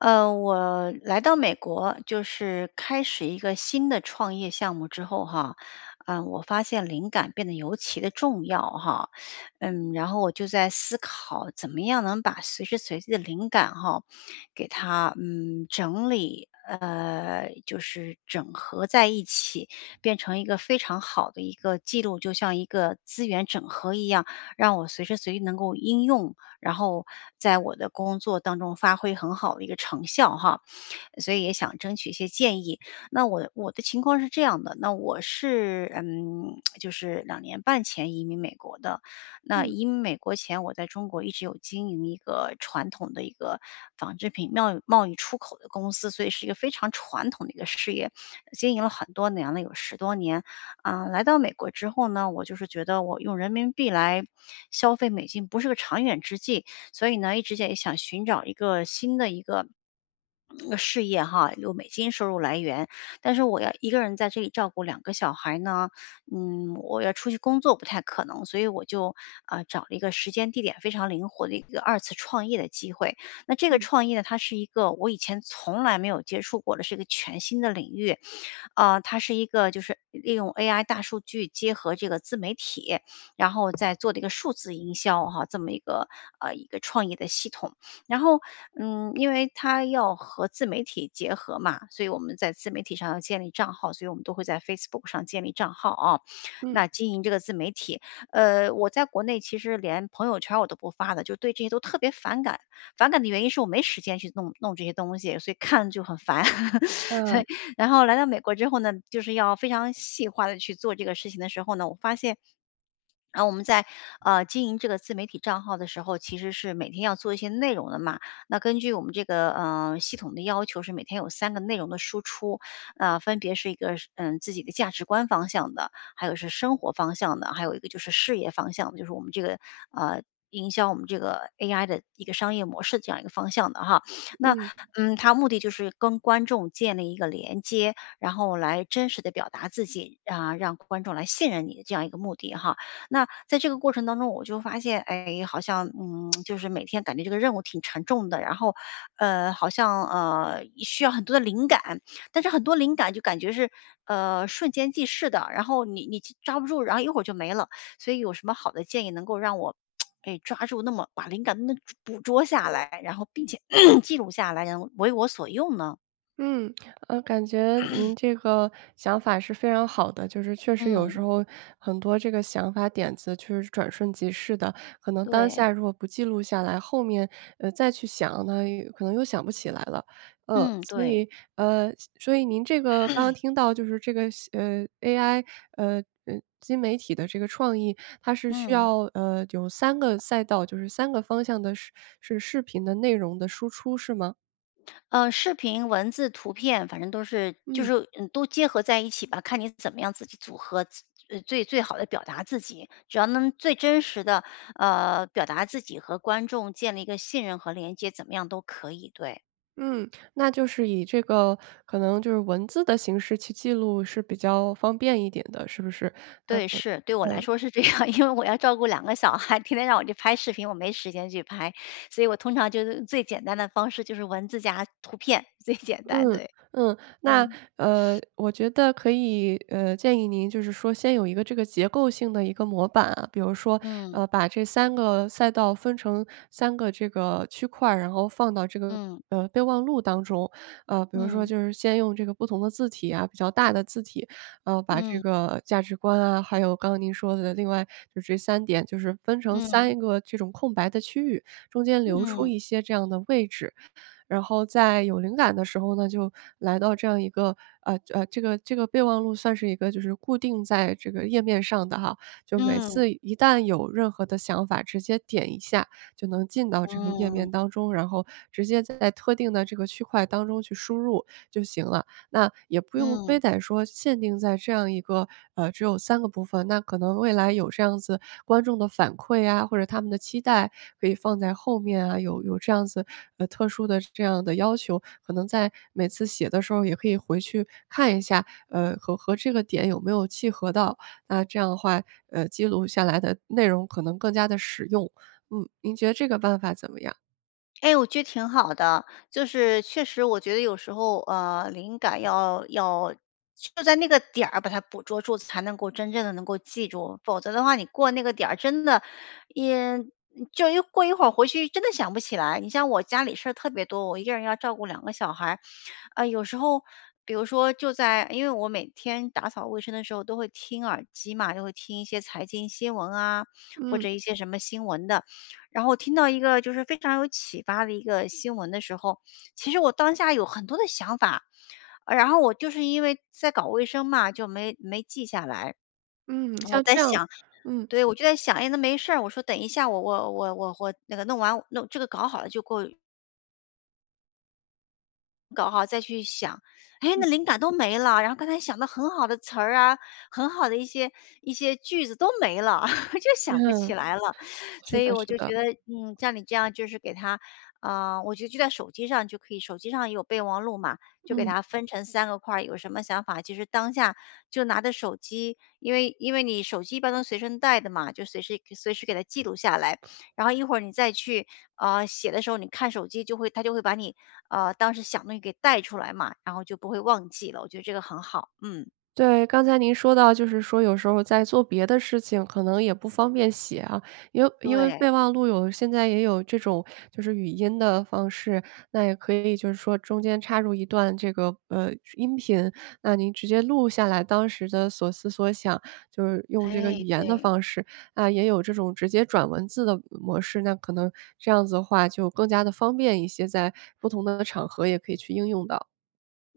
呃，我来到美国，就是开始一个新的创业项目之后哈，呃，我发现灵感变得尤其地重要哈。嗯，然后我就在思考怎么样能把随时随地的灵感吼，给它嗯，整理，呃，就是整合在一起，变成一个非常好的一个记录，就像一个资源整合一样，让我随时随地能够应用，然后在我的工作当中发挥很好的一个成效哈，所以也想争取一些建议。那我我的情况是这样的，那我是，嗯，就是2.5年前移民美国的。那嗯。移美国前，我在中国一直有经营一个传统的一个纺织品贸贸易出口的公司，所以是一个非常传统的一个事业，经营了很多年了，有10多年。嗯，来到美国之后呢，我就是觉得我用人民币来消费美金不是个长远之计，所以呢，一直在想寻找一个新的一个 嗯事业哈，有美金收入来源。但是我要1个人在这里照顾2个小孩呢，嗯，我要出去工作不太可能，所以我就呃，找了一个时间地点非常灵活的一个2次创业的机会。那这个嗯。创业它是一个我以前从来没有接触过的，是个全新的领域。呃，它是一个就是利用 AI 大数据结合这个自媒体，然后再做的一个数字营销哈，这么一个，呃一个创业的系统。然后，嗯，因为它要和自媒体结合嘛，所以我们在自媒体上要建立账号，所以我们都会在 Facebook 上建立账号哦，嗯。那经营这个自媒体。呃，我在国内其实连朋友圈儿我都不发的，就对这些都特别反感，反感的原因是我没时间去弄弄这些东西，所以看了就很烦，所嗯。以。然后来到美国之后呢，就是要非常细化地去做这个事情的时候呢，我发现 然后我们在呃，经营这个自媒体账号的时候，其实是每天要做一些内容的嘛，那根据我们这个，呃，系统的要求是每天有3个内容的输出。呃，分别是一个嗯，自己的价值观方向的，还有是生活方向的，还有一个就是事业方向，就是我们这个，呃，营销我们这个 AI 的一个商业模式这样一个方向的哈。那，嗯。嗯，它目的就是跟观众建立一个连接，然后来真实地表达自己，啊，让观众来信任你的这样一个目的哈。那在这个过程当中，我就发现，哎，好像，嗯，就是每天感觉这个任务挺沉重的，然后，呃好像，呃，需要很多的灵感，但是很多灵感就感觉是，呃，瞬间即逝的，然后你你抓不住，然后一会儿就没了。所以有什么好的建议能够让我 哎，抓住那么把灵感那捕捉下来，然后并且 记录下来，然后为我所用呢？嗯，呃，感觉 您这个想法是非常好的，就是确实有时嗯。候，很多这个想法点子确实是转瞬即逝的。可能当对。下如果不记录下来后面，呃，再去想呢，又可能又想不起来了。呃，嗯，所对。以呃，所以您这个刚刚 听到就是这个新呃，AI，呃呃，新媒体的这个创意，它是需嗯。要，呃，有3个赛道就是3个方向的是是视频的内容的输出是吗？呃，视频、文字、图片，反正都是就嗯。是，嗯，都结合在一起吧，看你怎么样自己组合，自最最好地表达自己。只要能最真实地，呃，表达自己，和观众建立一个信任和连接，怎么样都可以，对。嗯，那就是以这个可能就是文字的形式去记录是比较方便一点的，是不是？呃对，呃。是，对我来呃。说是这样，因为我要照顾2个小孩，天天让我去拍视频，我没时间去拍。所以我通常就是最简单的方式，就是文字加图片，最简单，嗯对。嗯。那，嗯。呃，我觉得可以，呃，建议您就是说，先有一个这个结构性的一个模板啊，比如说，嗯。呃，把这3个赛道分成3个这个区块儿，然后放到这个，嗯。呃，备忘录当中。呃，比如说嗯。就是先用这个不同的字体啊，比较大的字体，呃，把这嗯。个价值观啊还有刚刚您说的另外就这3点就是分成嗯。3个这种空白的区域，中间留出嗯。一些这样的位置。然后在有灵感的时候呢，就来到这样一个，呃呃这个这个备忘录算是一个就是固定在这个页面上的哈，就每嗯。次一旦有任何的想法，直接点一下就能进到这个页嗯。面当中，然后直接在特定的这个区块当中去输入就行了。那也不用非嗯。得说限定在这样一个，呃只有3个部分，那可能未来有这样子观众的反馈啊，或者他们的期待可以放在后面啊，有有这样子，呃，特殊的这样的要求，可能在每次写的时候也可以回去看一下，呃，和和这个点有没有契合到。那这样的话，呃，记录下来的内容可能更加地实用。嗯，您觉得这个办法怎么样？哎，我觉得挺好的。就是确实我觉得有时候，呃，灵感要要就在那个点儿，把它捕捉住，才能够真正地能够记住。否则的话，你过那个点儿，真的也就一过一会儿回去真的想不起来。你像我家里事儿特别多，我一个人要照顾2个小孩。唉，有时候比如说就在因为我每天打扫卫生的时候，都会听耳机嘛，就会听一些财经新闻啊，或嗯。者一些什么新闻的。然后听到一个就是非常有启发的一个新闻的时候，其实我当下有很多的想法。然后我就是因为在搞卫生嘛，就没没记下来。嗯，我像在这样想嗯。对，我就在想：“哎，那没事儿，我说等一下，我我我我我那个弄完，弄这个搞好了就过“搞好再去想，哎，那嗯。灵感都没啦！然后刚才想的很好的词儿啊，很好的一些一些句子都没了！就想不起嗯，来了，是所以的我是就的。觉得，嗯，像你这样就是给它啊，我就记在手机上就可以。手机上也有备忘录嘛，就给嗯。他分成3个块儿。有什么想法，其实当下就拿着手机，因为因为你手机一般能随身带的嘛，就随时随时给它记录下来。然后一会儿你再去，呃，写的时候，你看手机就会，它就会把你，呃，当时想的东西给带出来嘛，然后就不会忘记了，我觉得这个很好，嗯。对，刚才您说到就是说有时候在做别的事情，可能也不方便写啊，因为因为对。备忘录有现在也有这种就是语音的方式。那也可以就是说中间插入一段这个，呃，音频，那您直接录下来当时的所思所想，就是用这个语哎，言的对。方式，那也有这种直接转文字的模式。那可能这样子的话就更加地方便一些，在不同的场合也可以去应用到。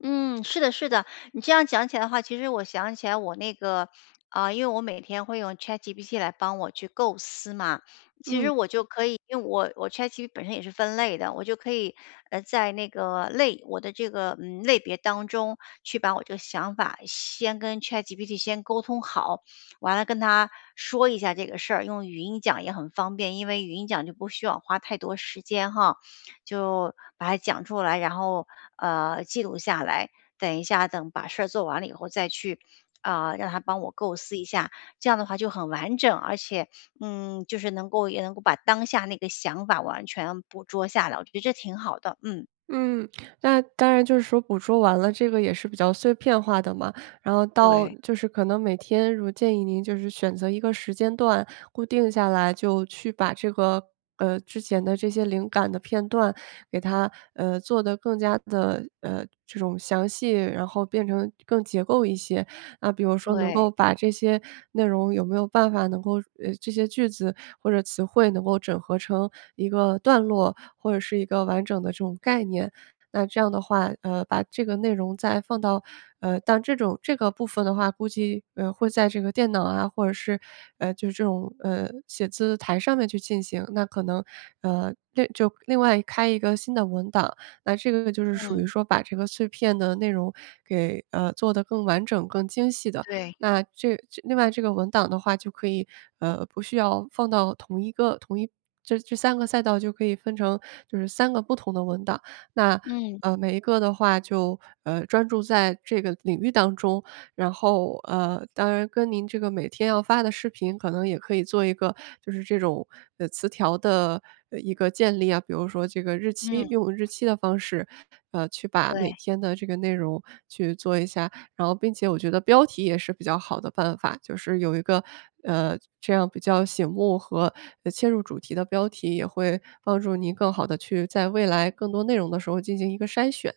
嗯，是的是的，你这样讲起来的话，其实我想起来我那个啊，因为我每天会用 ChatGPT 来帮我去构思嘛，其实嗯。我就可以因为我我 ChatGPT 本身也是分类的，我就可以，呃，在那个类我的这个，嗯，类别当中去把我这个想法先跟 ChatGPT 先沟通好，完了跟它说一下这个事儿，用语音讲也很方便，因为语音讲就不需要花太多时间哈。就把它讲出来，然后，呃，记录下来，等一下等把事儿做完了以后再去，啊，让它帮我构思一下。这样的话就很完整，而且，嗯，就是能够也能够把当下那个想法完全捕捉下来，我觉得这挺好的，嗯。嗯，那当然就是说捕捉完了这个也是比较碎片化的嘛，然后到对。就是可能每天如建议您就是选择一个时间段固定下来就去把这个呃，之前的这些灵感的片段给它呃，做得更加地，呃，这种详细，然后变成更结构一些。那比如说能对。够把这些内容有没有办法能够呃，这些句子或者词汇能够整合成一个段落？或者是一个完整的这种概念？那这样的话，呃，把这个内容再放到呃，但这种这个部分的话，估计，呃，会在这个电脑啊或者是，呃就是这种，呃，写字台上面去进行。那可能，呃这就另外开一个新的文档，那这个就是属嗯。于说把这个碎片的内容给，呃，做得更完整更精细的。对。那这另外这个文档的话就可以，呃，不需要放到同一个同一这这3个小赛道就可以分成就是3个不同的文档，那，嗯。呃，每一个的话就，呃，专注在这个领域当中，然后，呃，当然跟您这个每天要发的视频可能也可以做一个就是这种词条的一个建立啊。比如说这个日期嗯。用日期的方式，呃，去把每对。天的这个内容去做一下，然后并且我觉得标题也是比较好的办法，就是有一个，呃，这样比较醒目和切入主题的标题，也会帮助您更好地去在未来更多内容的时候进行一个筛选。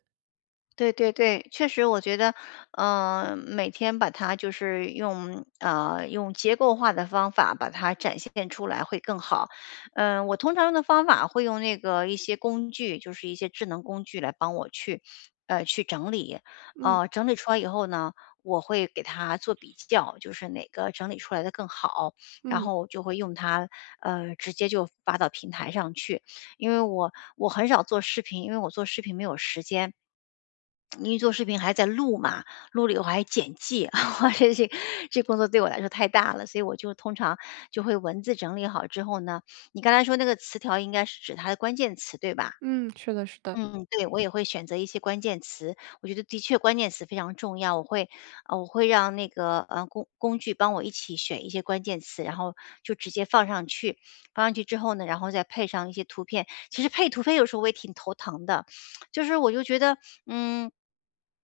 对对对。确实我觉得，呃，每天把它就是用，呃，用结构化的方法把它展现出来会更好。嗯，我通常的方法会用那个一些工具，就是一些智能工具来帮我去，呃，去整理。嗯。呃，整理出来以后呢，我会给它做比较，就是哪个整理出来的更好，然嗯。后就会用它，呃，直接就发到平台上去。因为我我很少做视频，因为我做视频没有时间。因为做视频还在录嘛，录了以后还要剪辑。这工作对我来说太大了，所以我就通常就会文字整理好之后呢你刚才说那个词条应该是指它的关键词，对吧？嗯，是的是的。嗯嗯，对，我也会选择一些关键词，我觉得的确关键词非常重要。我会呃，我会让那个，呃，工工具帮我一起选一些关键词，然后就直接放上去。放上去之后呢，然后再配上一些图片。其实配图片有时候我也挺头疼的，就是我就觉得，嗯，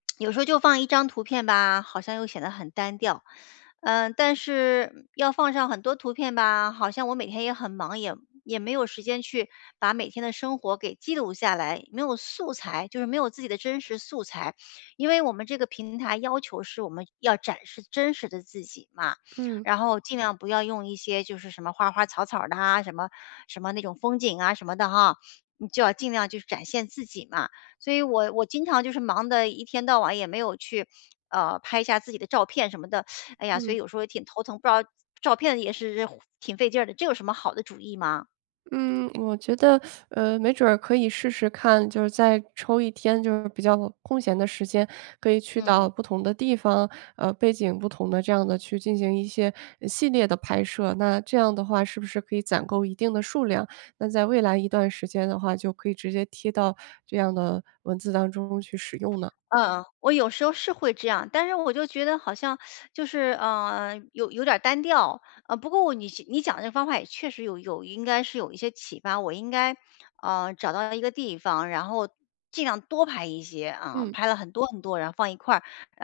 有时候就放1张图片吧，好像又显得很单调。呃，但是，嗯，要放上很多图片吧，好像我每天也很忙，也也没有时间去把每天的生活给记录下来，没有素材，就是没有自己的真实素材。因为我们这个平台要求是我们要展示真实的自己嘛，嗯。然后尽量不要用一些就是什么花花草草儿的啊，什么什么那种风景啊什么的哈，你就要尽量去展现自己嘛。所以我我经常就是忙得一天到晚也没有去，呃，拍下自己的照片什么的。哎呀，所以嗯。有时候也挺头疼，不知道照片也是挺费劲的。这有什么好的主意吗？嗯，我觉得，呃，没准儿可以试试看，就是在抽一天就是比较空闲的时间，可以去嗯。到不同的地方，呃背景不同的这样地去进行一些呃系列的拍摄，那这样的话是不是可以攒够一定的数量，那在未来一段时间的话就可以直接贴到这样的文字当中去使用呢？嗯，我有时候是会这样，但是我就觉得好像 就是，呃，有有点儿单调。呃，不过你你讲的方法也确实有有应该是有一些启发，我应该，呃，找到一个地方，然后尽量多拍一些啊，嗯。拍了很多很多，然后放一块儿，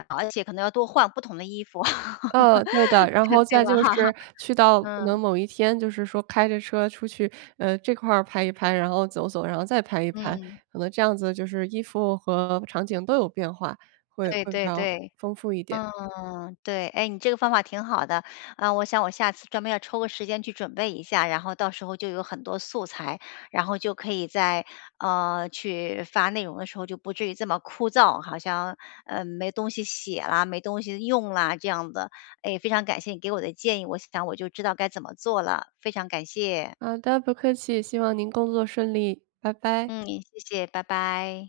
而且可能要多换不同的衣服。呃，对的，然这后对再吧？就是去到可能嗯。某一天就是说开着车出去，呃，这块儿拍一拍，然后走走，然后再拍一拍，嗯。可能这样子就是衣服和场景都有变化，会对会比对较对。丰富一点。嗯，对，哎，你这个方法挺好的。呃，我想我下次专门要抽个时间去准备一下，然后到时候就有很多素材，然后就可以在，呃，去发内容的时候，就不至于这么枯燥，好像，嗯，没东西写啦，没东西用啦，这样的。哎，非常感谢你给我的建议，我想我就知道该怎么做了，非常感谢。好的，不客气，希望您工作顺利。拜拜。嗯，谢谢，拜拜。